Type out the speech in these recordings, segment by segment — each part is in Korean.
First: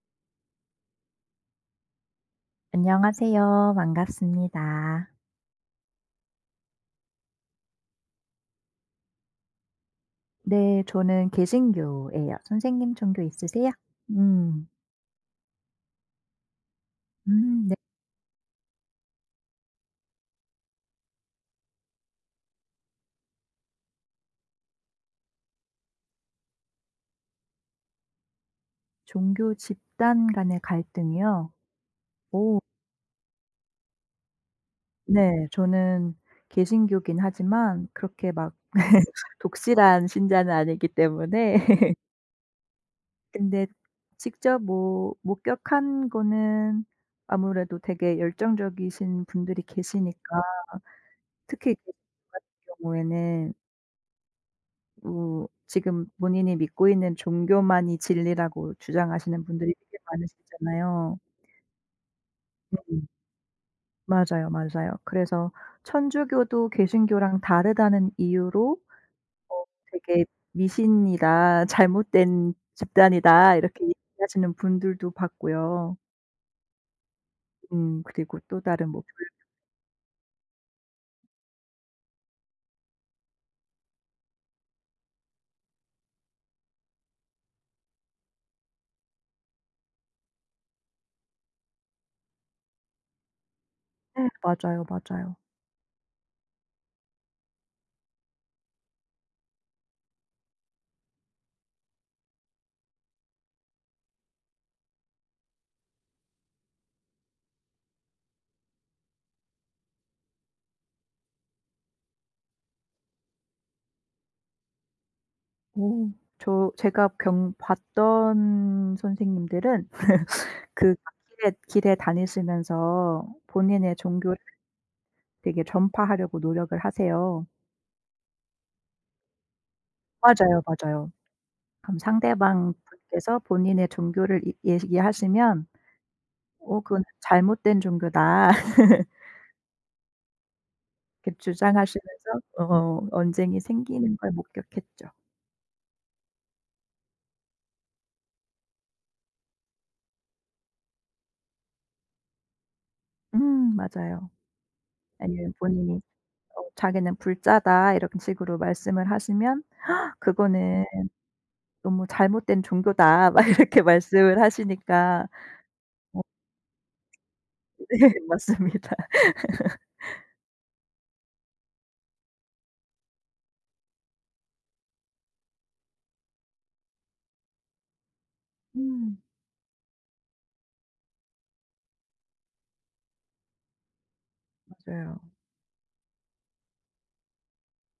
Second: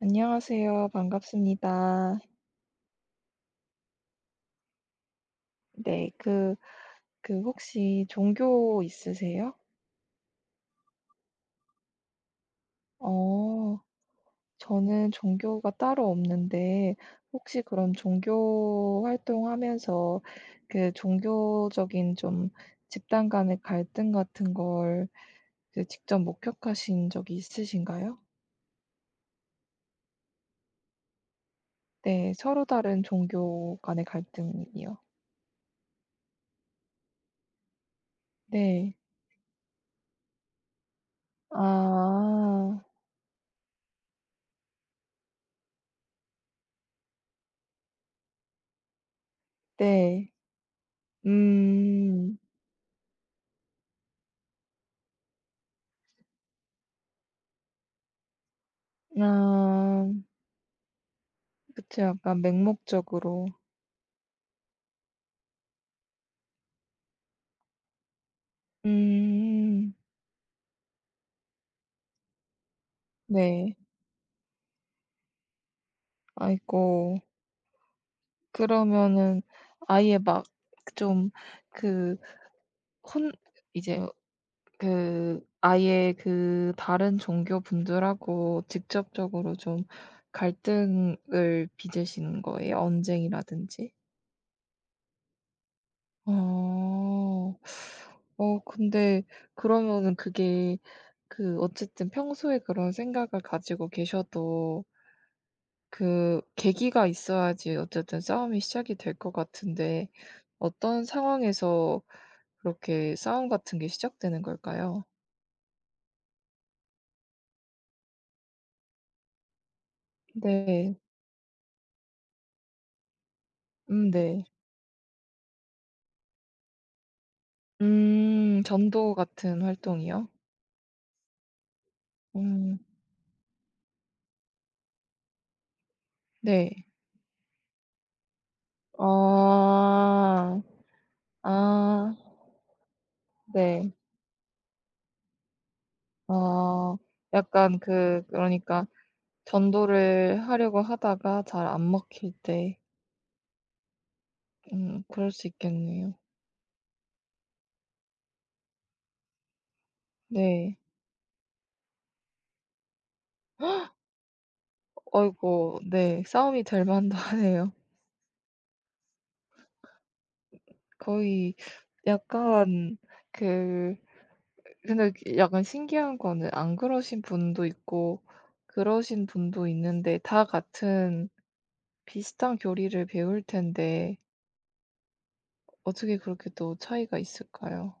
안녕하세요. 반갑습니다. 안녕하세요. 반갑습니다. 네. 그 혹시 종교 있으세요? 네, 저는 개신교예요. 선생님 종교 있으세요? 어. 음. 저는 종교가 따로 없는데 혹시 음, 네. 그럼 종교 활동하면서 그 종교적인 좀 집단 간의 갈등 같은 걸 이제 직접 목격하신 적이 있으신가요? 종교 집단 간의 갈등이요? 네. 오, 서로 다른 종교 간의 갈등이요. 네. 저는 개신교긴 하지만 그렇게 막 네. 독실한 신자는 아니기 때문에 아. 근데 직접 뭐 목격한 거는 아무래도 되게 열정적이신 분들이 계시니까 네. 특히 개신교 음. 같은 경우에는 뭐 지금 본인이 믿고 있는 종교만이 진리라고 주장하시는 분들이 되게 아. 많으시잖아요. 그쵸. 약간 음. 맹목적으로. 맞아요, 맞아요. 그래서 천주교도 개신교랑 다르다는 이유로 어 음. 되게 "미신이다. 잘못된 집단이다." 네. 이렇게 얘기하시는 분들도 봤고요. 아이고. 그리고 또 다른 뭐 그러면은 불 아예 막 좀 그 혼 이제 그 아예 그 다른 종교 분들하고 직접적으로 좀 갈등을 빚으시는 거예요? 언쟁이라든지? 예, 맞아요, 맞아요. 어. 근데 그러면은 그게 그 어쨌든 평소에 그런 생각을 가지고 계셔도 그 계기가 있어야지 어쨌든 싸움이 시작이 될 것 같은데 어떤 상황에서 그렇게 싸움 같은 게 시작되는 걸까요? 오, 제가 경 봤던 선생님들은 그 네. 길에 다니시면서 본인의 종교 네. 되게 전파하려고 노력을 하세요. 전도 같은 활동이요? 맞아요, 맞아요. 그럼 상대방 음 분께서 본인의 종교를 이 얘기하시면 "어 네. 그건 잘못된 종교다." 아. 이렇게 아 주장하시면서 언쟁이 네. 생기는 걸 목격했죠. 어 약간 그러니까 전도를 하려고 하다가 잘 안 먹힐 때 음, 맞아요. 그럴 수 아니면 본인이 있겠네요. "자기는 불자다." 이런 식으로 말씀을 하시면 네. "그거는 너무 잘못된 종교다." 막 이렇게 말씀을 하시니까 어이고 어 네. 싸움이 될 만도 하네요. 네, 맞습니다. 거의 약간 그 근데 그 약간 신기한 거는 안 그러신 분도 있고 음, 그러신 분도 있는데 다 같은 비슷한 교리를 배울 텐데 맞아요. 어떻게 그렇게 또 차이가 있을까요?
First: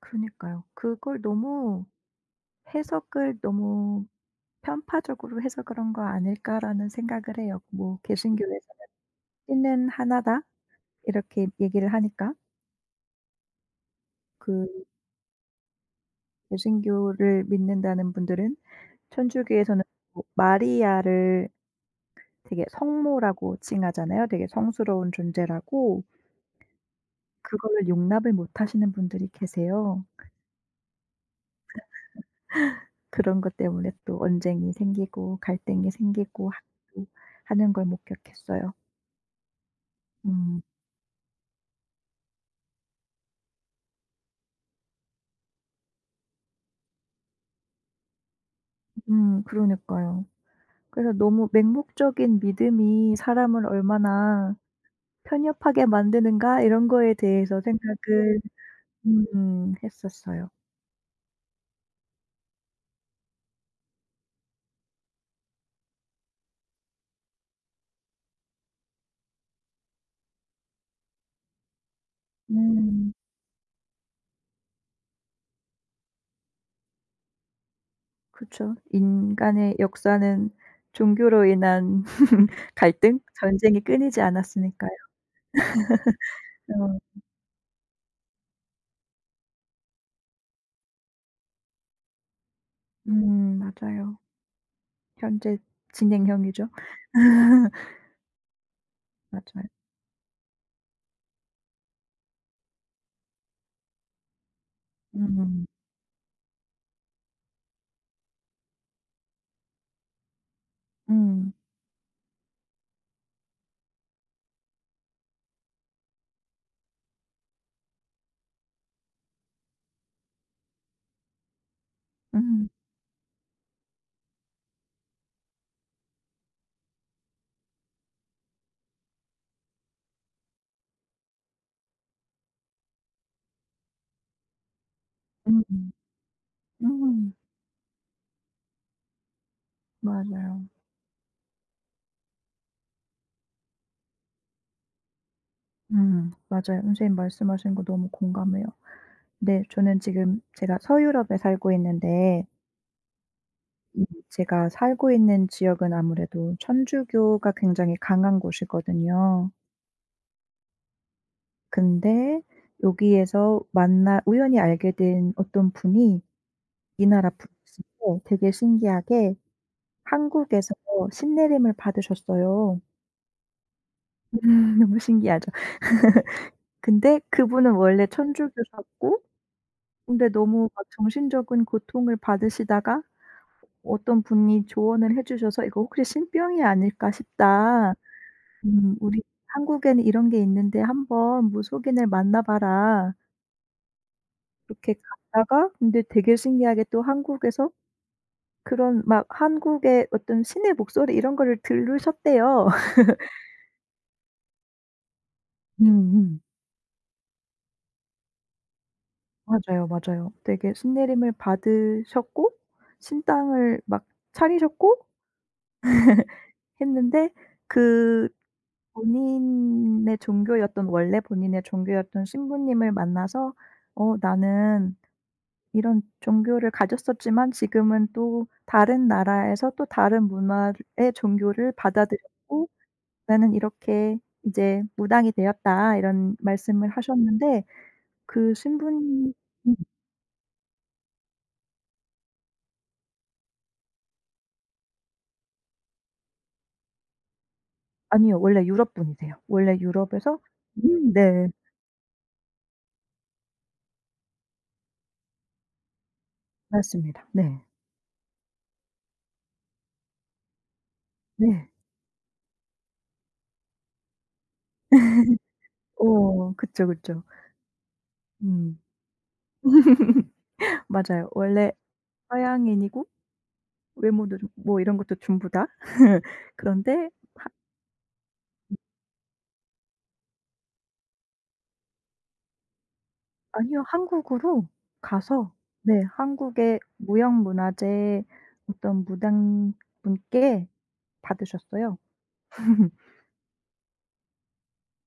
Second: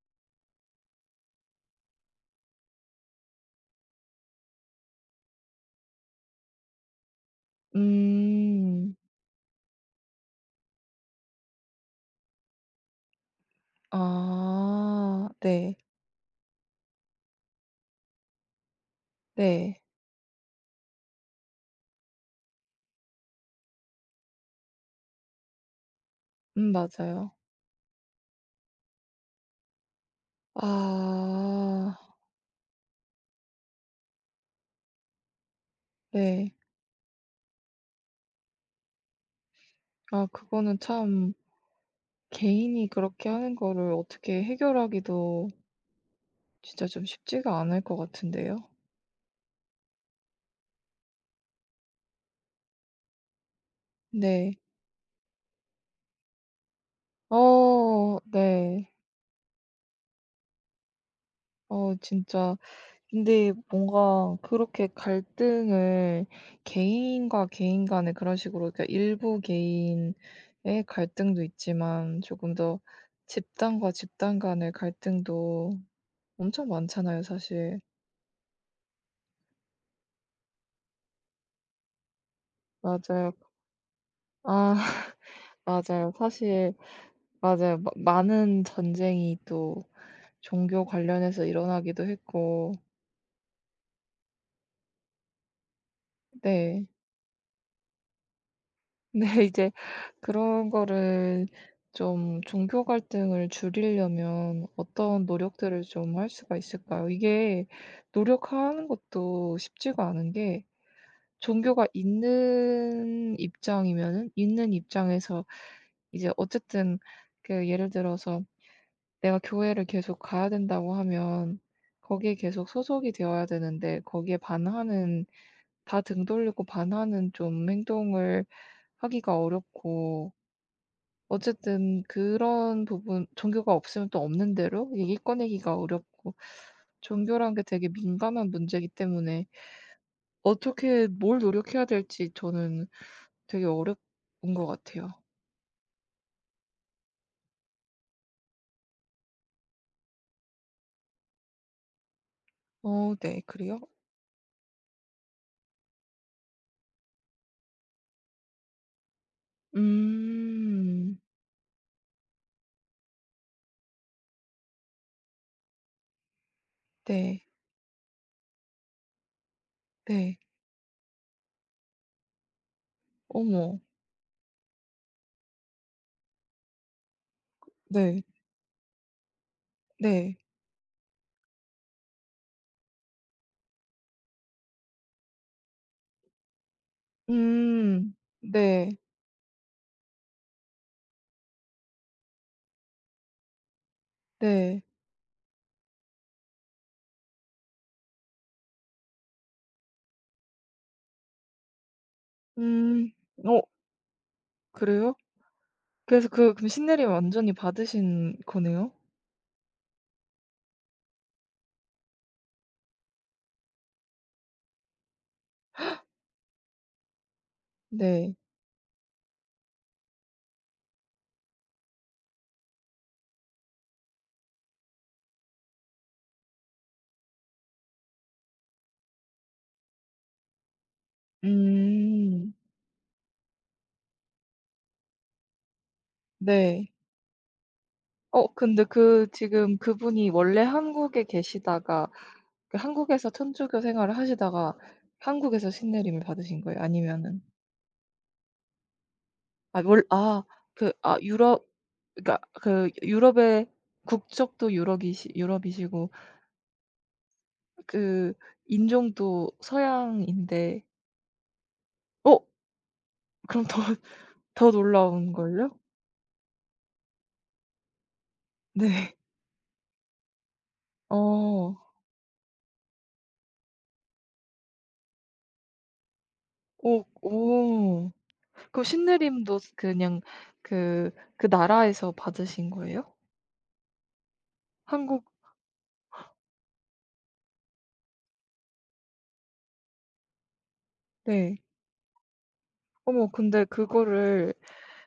그니까요. 그걸 너무 해석을 너무 편파적으로 해서 그런 거 아닐까라는 생각을 해요. 뭐 개신교에서는 음. '신은 하나다.' 이렇게 얘기를 하니까 그 아 네. 개신교를 믿는다는 분들은, 네. 천주교에서는 뭐 마리아를 되게 성모라고 칭하잖아요. 되게 성스러운 존재라고. 맞아요. 그거를 용납을 못 하시는 분들이 계세요. 아 그런 것 때문에 또 언쟁이 생기고 갈등이 생기고 네. 하고 하는 걸 목격했어요. 아 음. 그거는 참 개인이 그렇게 하는 거를 어떻게 해결하기도 진짜 좀 쉽지가 않을 것 같은데요. 그러니까요. 그래서 너무 '맹목적인 믿음이 사람을 얼마나 네. 편협하게 만드는가.' 이런 거에 대해서 어 생각을 네. 했었어요. 어 진짜 근데 뭔가 그렇게 갈등을 개인과 개인 간의 그런 식으로 그러니까 일부 개인의 갈등도 있지만 조금 더 음 집단과 집단 간의 갈등도 엄청 많잖아요 사실. 그죠 인간의 역사는 종교로 인한 갈등, 맞아요. 전쟁이 끊이지 아 않았으니까요. 맞아요. 사실 어 맞아요. 마 많은 전쟁이 또 종교 관련해서 일어나기도 했고 맞아요. 현재 진행형이죠. 네. 네 맞아요. 이제 그런 거를 좀 종교 갈등을 줄이려면 어떤 음. 노력들을 좀 할 수가 있을까요? 이게 노력하는 것도 쉽지가 않은 게 음. 종교가 있는 입장이면은 있는 입장에서 이제 어쨌든 그 예를 들어서 내가 교회를 계속 가야 된다고 하면 거기에 음. 계속 소속이 되어야 되는데 거기에 반하는 다 등 돌리고 반하는 좀 행동을 하기가 어렵고 어쨌든 그런 부분 종교가 없으면 또 없는 대로 얘기 음. 꺼내기가 어렵고 음. 종교란 게 되게 민감한 문제이기 때문에 맞아요. 어떻게 뭘 노력해야 될지 저는 되게 어려운 것 같아요. 맞아요. 선생님 말씀하신 거 너무 공감해요. 네. 저는 지금 제가 서유럽에 살고 있는데, 어 네. 그래요? 제가 살고 있는 지역은 아무래도 천주교가 굉장히 강한 곳이거든요. 음. 근데 여기에서 만나 우연히 알게 된 어떤 분이, 이 나라 네. 분이신데, 되게 신기하게 네. 한국에서 신내림을 받으셨어요. 어머. 너무 신기하죠. 근데 그분은 원래 네. 천주교셨고, 근데 네. 너무 막 정신적인 고통을 받으시다가 어떤 분이 조언을 해 주셔서, "이거 혹시 신병이 아닐까 싶다. 음. 네. 우리 한국에는 이런 게 있는데 한번 무속인을 만나 봐라." 네. 이렇게 갔다가, 근데 되게 신기하게 또 한국에서 그런 막 한국의 어떤 신의 목소리 이런 거를 들으셨대요. 음. 어 그래요? 그래서 음음. 그럼 신내림 완전히 받으신 거네요? 맞아요, 맞아요. 되게 신내림을 받으셨고 신당을 막 차리셨고 했는데, 그 네. 본인의 종교였던 원래 본인의 종교였던 신부님을 만나서 "어 나는 이런 종교를 가졌었지만 지금은 또 다른 나라에서 또 다른 문화의 종교를 음. 받아들였고, 나는 이렇게 이제 무당이 되었다." 이런 말씀을 네. 하셨는데, 어 그 근데 그 신부님, 음 지금 그분이 원래 한국에 계시다가 그 한국에서 천주교 생활을 하시다가 한국에서 신내림을 받으신 거예요? 아니면은 아니요. 원래 유럽 분이세요. 원래 아 월 유럽에서. 아 그 음, 아 네. 유럽 그니까 그 유럽의 국적도 유럽이시고 맞습니다. 네. 그 인종도 서양인데 네. 어 그럼 더 더 놀라운걸요? 그쵸, 그쵸. 음. 네. 맞아요. 원래 어. 서양인이고 외모도 좀 뭐 이런 것도 전부 다. 오 그런데, 하 오. 그럼 신내림도 그냥 그 그 나라에서 받으신 거예요? 아니요. 한국으로 한국 가서, 네, 한국의 무형문화재 어떤 무당분께 네. 받으셨어요. 어머 근데 그거를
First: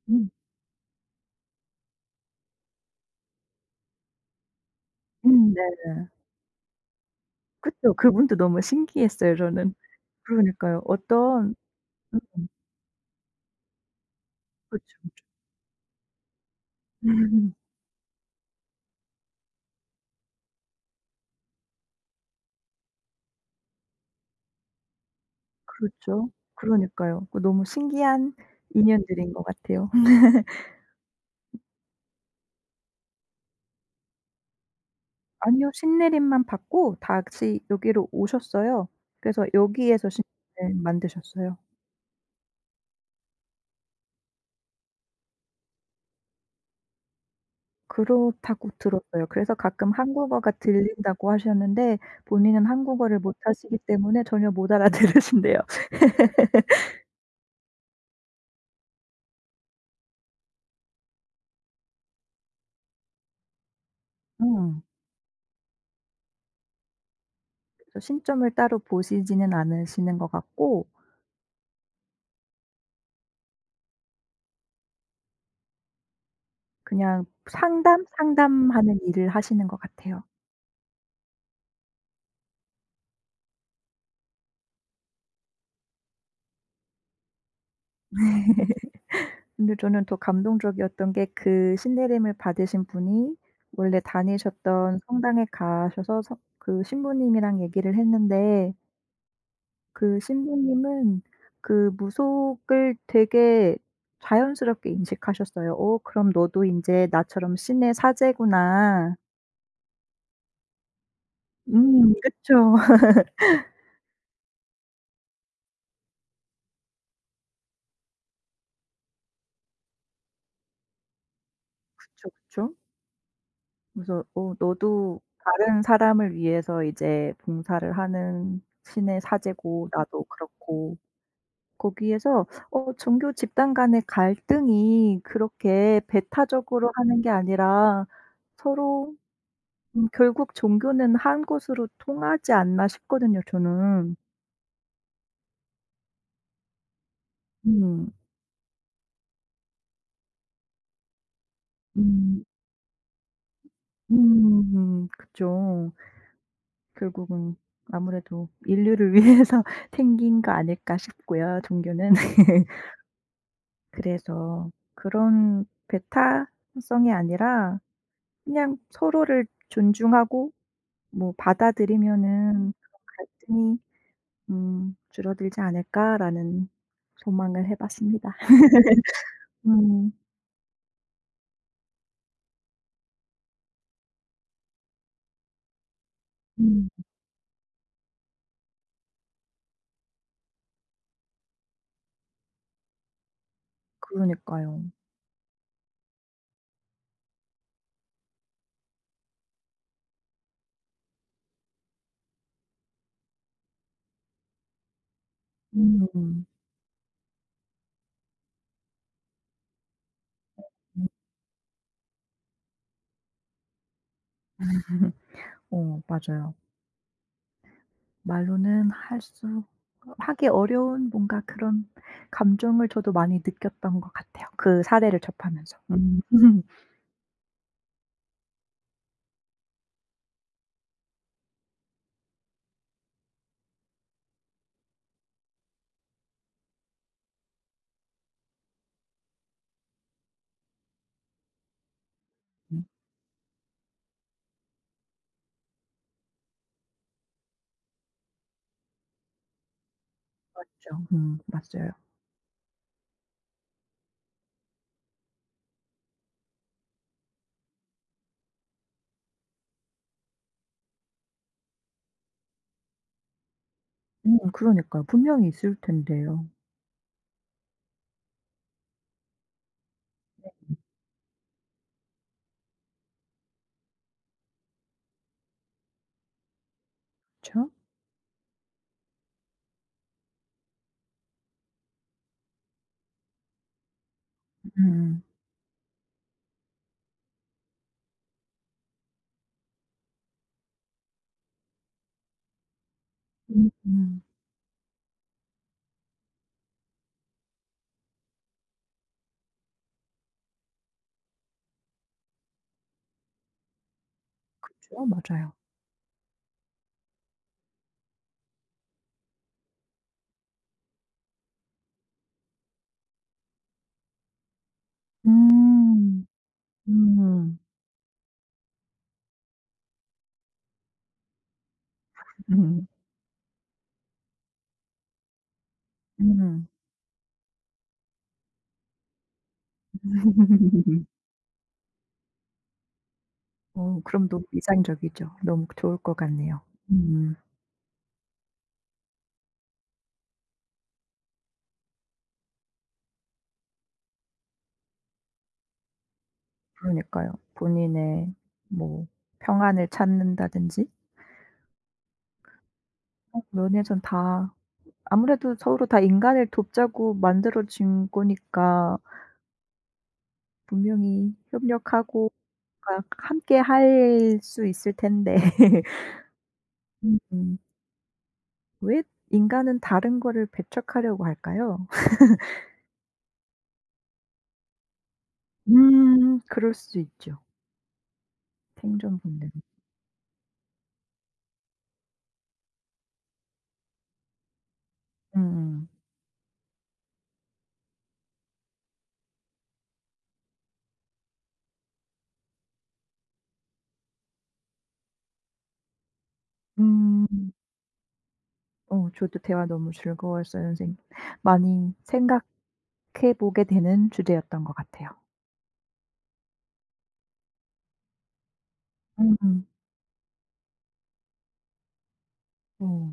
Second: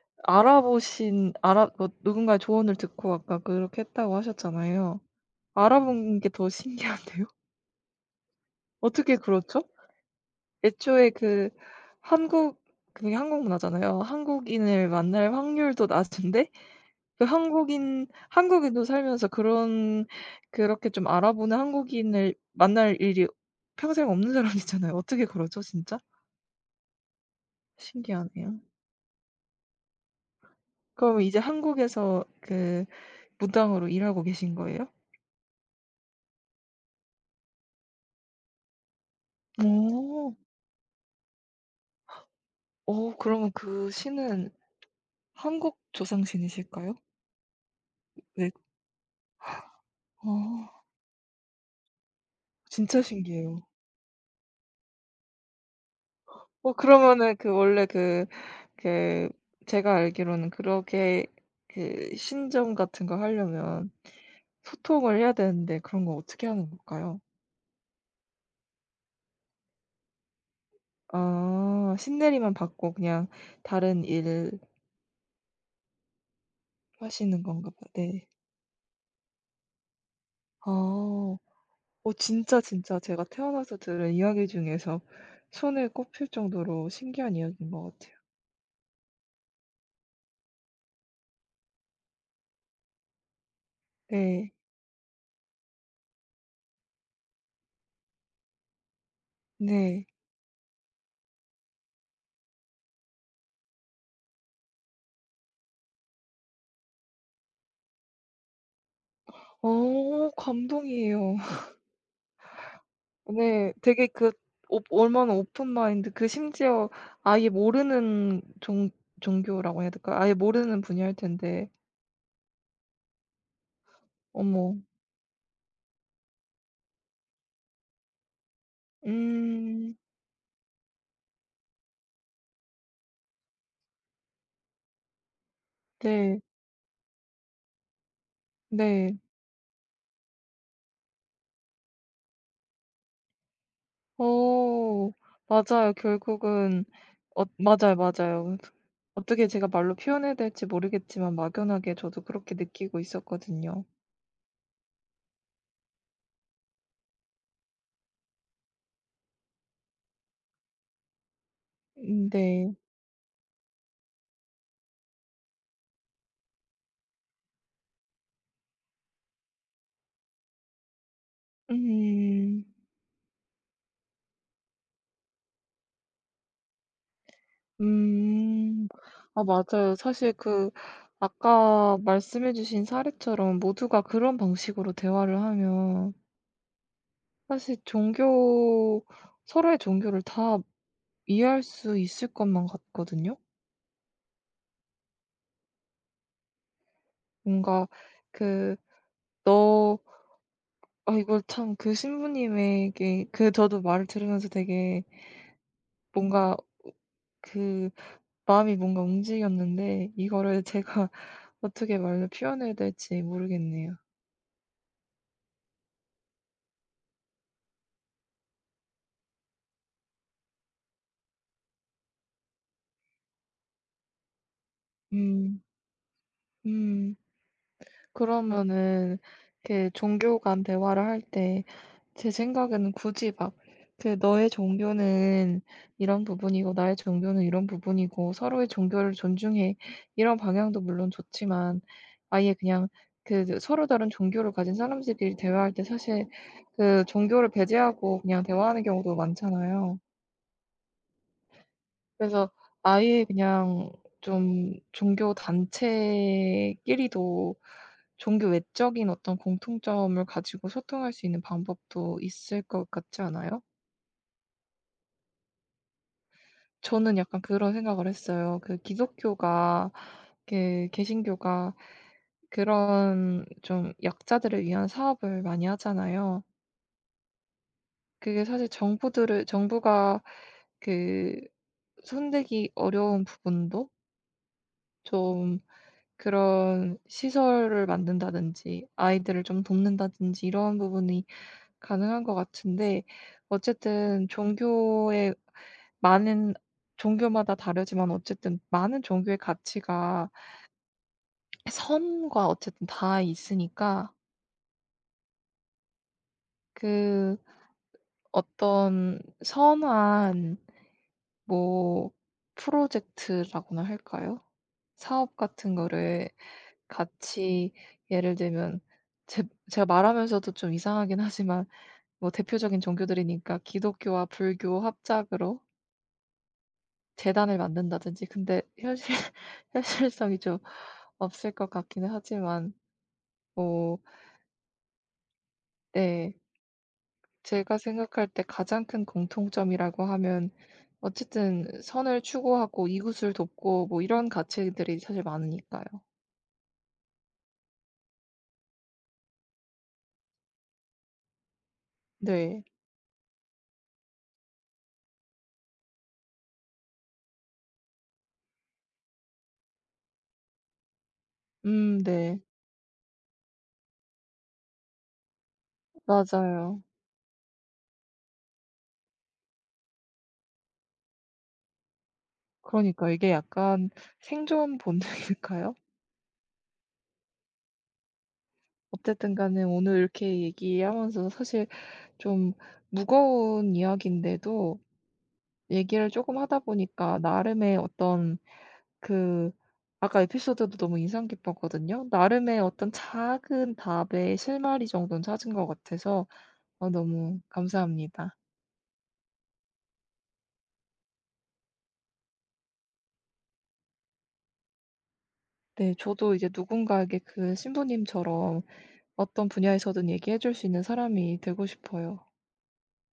음. 알아보신 알아 뭐 누군가의 조언을 듣고 아까 그렇게 했다고 하셨잖아요. 음, 네. 알아본 게 더 신기한데요. 그쵸. 그분도 너무 어떻게 신기했어요 그렇죠? 저는. 그러니까요. 애초에 그 어떤 음 한국 그게 한국 문화잖아요. 그렇 한국인을 죠 만날 확률도 낮은데 그 한국인도 살면서 그런 그렇게 좀 알아보는 한국인을 만날 일이 평생 없는 사람이잖아요. 어떻게 그러죠 진짜? 그렇죠. 그러니까요. 그 너무 신기한 신기하네요. 인연들인 것 같아요. 그럼 이제 한국에서 그 무당으로 일하고 계신 거예요? 아니요. 신내림만 받고 다시 여기로 오셨어요. 그래서 여기에서 오, 신내림 만드셨어요. 어 그러면 그 신은 한국 조상신이실까요? 네. 그렇다고 들었어요. 그래서 가끔 한국어가 아 들린다고 하셨는데, 본인은 진짜 한국어를 신기해요. 못하시기 때문에 전혀 못 알아들으신대요. 어 그러면은 그 원래 그 제가 알기로는 그렇게 그 신점 같은 거 하려면 음. 소통을 해야 되는데 그런 거 어떻게 하는 걸까요? 그래서 신점을 따로 보시지는 않으시는 것 같고, 아 신내리만 받고 그냥 다른 일 그냥 하시는 건가 봐 상담, 네. 상담하는 일을 하시는 것 같아요. 아. 어 진짜, 진짜 제가 태어나서 들은 이야기 중에서 손을 꼽힐 정도로 신기한 이야기인 것 같아요. 근데 저는 더 감동적이었던 게, 그 신내림을 받으신 분이 원래 네. 다니셨던 성당에 가셔서 서 그 신부님이랑 얘기를 했는데, 네. 그 신부님은 그 무속을 되게 자연스럽게 인식하셨어요. "어 그럼 너도 이제 나처럼 신의 사제구나." 어 감동이에요. 음, 그쵸. 네. 되게 그 얼마나 오픈 마인드 그 심지어 아예 모르는 종 종교라고 해야 될까요? 아예 모르는 분야일 텐데. 그쵸, 그쵸. 그래서 "어 어머. 너도 다른 사람을 위해서 이제 봉사를 하는 신의 사제고, 음. 나도 그렇고." 거기에서 종교 집단 간의 갈등이 그렇게 네. 배타적으로 하는 게 아니라 서로, 네. 결국 종교는 한 곳으로 통하지 않나 싶거든요 저는. 어 맞아요. 결국은 어 맞아요, 음. 맞아요. 어떻게 제가 말로 표현해야 될지 모르겠지만 막연하게 저도 음. 그렇게 느끼고 있었거든요. 음. 그쵸. 결국은 아무래도 인류를 위해서 생긴 거 아닐까 싶고요 종교는. 네. 그래서 그런 배타성이 아니라 그냥 서로를 존중하고 뭐 음. 받아들이면은 그런 갈등이 줄어들지 않을까라는 소망을 해 봤습니다. 음. 아 맞아요. 음. 사실 그 아까 말씀해 주신 사례처럼 모두가 그런 방식으로 대화를 하면 음. 사실 종교 서로의 종교를 다 이해할 수 있을 것만 같거든요. 그러니까요. 뭔가 그 너 아 이걸 참 그 신부님에게 그 저도 말을 들으면서 되게 음. 뭔가 그 마음이 뭔가 움직였는데 이거를 음. 제가 어떻게 말로 표현해야 될지 모르겠네요. 맞아요. 말로는 할 수 하기 어려운 뭔가 그런 감정을 저도 많이 느꼈던 것 같아요, 그 사례를 음. 접하면서. 음. 음. 그러면은 그 종교 간 대화를 할때 제 생각에는 굳이 막 그 너의 종교는 이런 부분이고 나의 종교는 이런 부분이고 서로의 종교를 존중해 이런 방향도 물론 좋지만 아예 음 그냥 그 서로 다른 종교를 가진 사람들끼리 대화할 때 사실 그 종교를 배제하고 그냥 대화하는 경우도 많잖아요. 맞죠. 맞아요. 그래서 아예 그냥 좀 종교 단체끼리도 종교 외적인 어떤 공통점을 가지고 소통할 수 있는 방법도 있을 것 같지 않아요? 그러니까요. 분명히 있을 텐데요. 저는 약간 그런 생각을 했어요. 그 기독교가 그 개신교가 그런 좀 약자들을 위한 사업을 많이 하잖아요. 그쵸? 그게 사실 정부들을 정부가 그 손대기 어려운 부분도 음. 좀 그런 시설을 만든다든지 아이들을 좀 돕는다든지 이런 부분이 가능한 것 같은데 음. 어쨌든 종교의 많은 종교마다 다르지만 어쨌든 많은 종교의 가치가 선과 어쨌든 다 있으니까 그쵸. 맞아요. 그 어떤 선한 뭐 프로젝트라고나 할까요? 사업 같은 음. 거를 음. 같이 예를 들면 제 제가 말하면서도 좀 이상하긴 하지만 뭐 대표적인 음. 종교들이니까 기독교와 불교 합작으로 음. 재단을 만든다든지 근데 현실 현실성이 좀 없을 것 같기는 하지만 뭐 그럼 너무 이상적이죠. 너무 좋을 것 네. 같네요. 음. 제가 생각할 때 가장 큰 공통점이라고 하면 어쨌든 선을 추구하고 이웃을 돕고 뭐 이런 가치들이 사실 많으니까요. 그러니까요. 본인의 뭐 평안을 찾는다든지, 네. 면에선 다 아무래도 서로 다 인간을 돕자고 만들어진 거니까 분명히 협력하고 네. 뭔가 함께 할 수 있을 텐데. 맞아요. 음 왜 인간은 다른 거를 배척하려고 할까요? 그러니까 이게 약간 생존 본능일까요? 그럴 수 있죠, 생존 어쨌든 본능. 간에 오늘 이렇게 얘기하면서 사실 좀 무거운 이야기인데도 음음. 얘기를 조금 하다 보니까 나름의 어떤 그 아까 에피소드도 너무 인상 깊었거든요. 나름의 어떤 작은 답의 실마리 정도는 찾은 것 같아서 어 음. 너무 감사합니다. 저도 대화 너무 즐거웠어요 선생님. 많이 생각해 보게 되는 주제였던 것 같아요. 네, 저도 이제 누군가에게 그 신부님처럼 어떤 음. 분야에서든 얘기해 줄 수 있는 사람이 되고 싶어요. 어.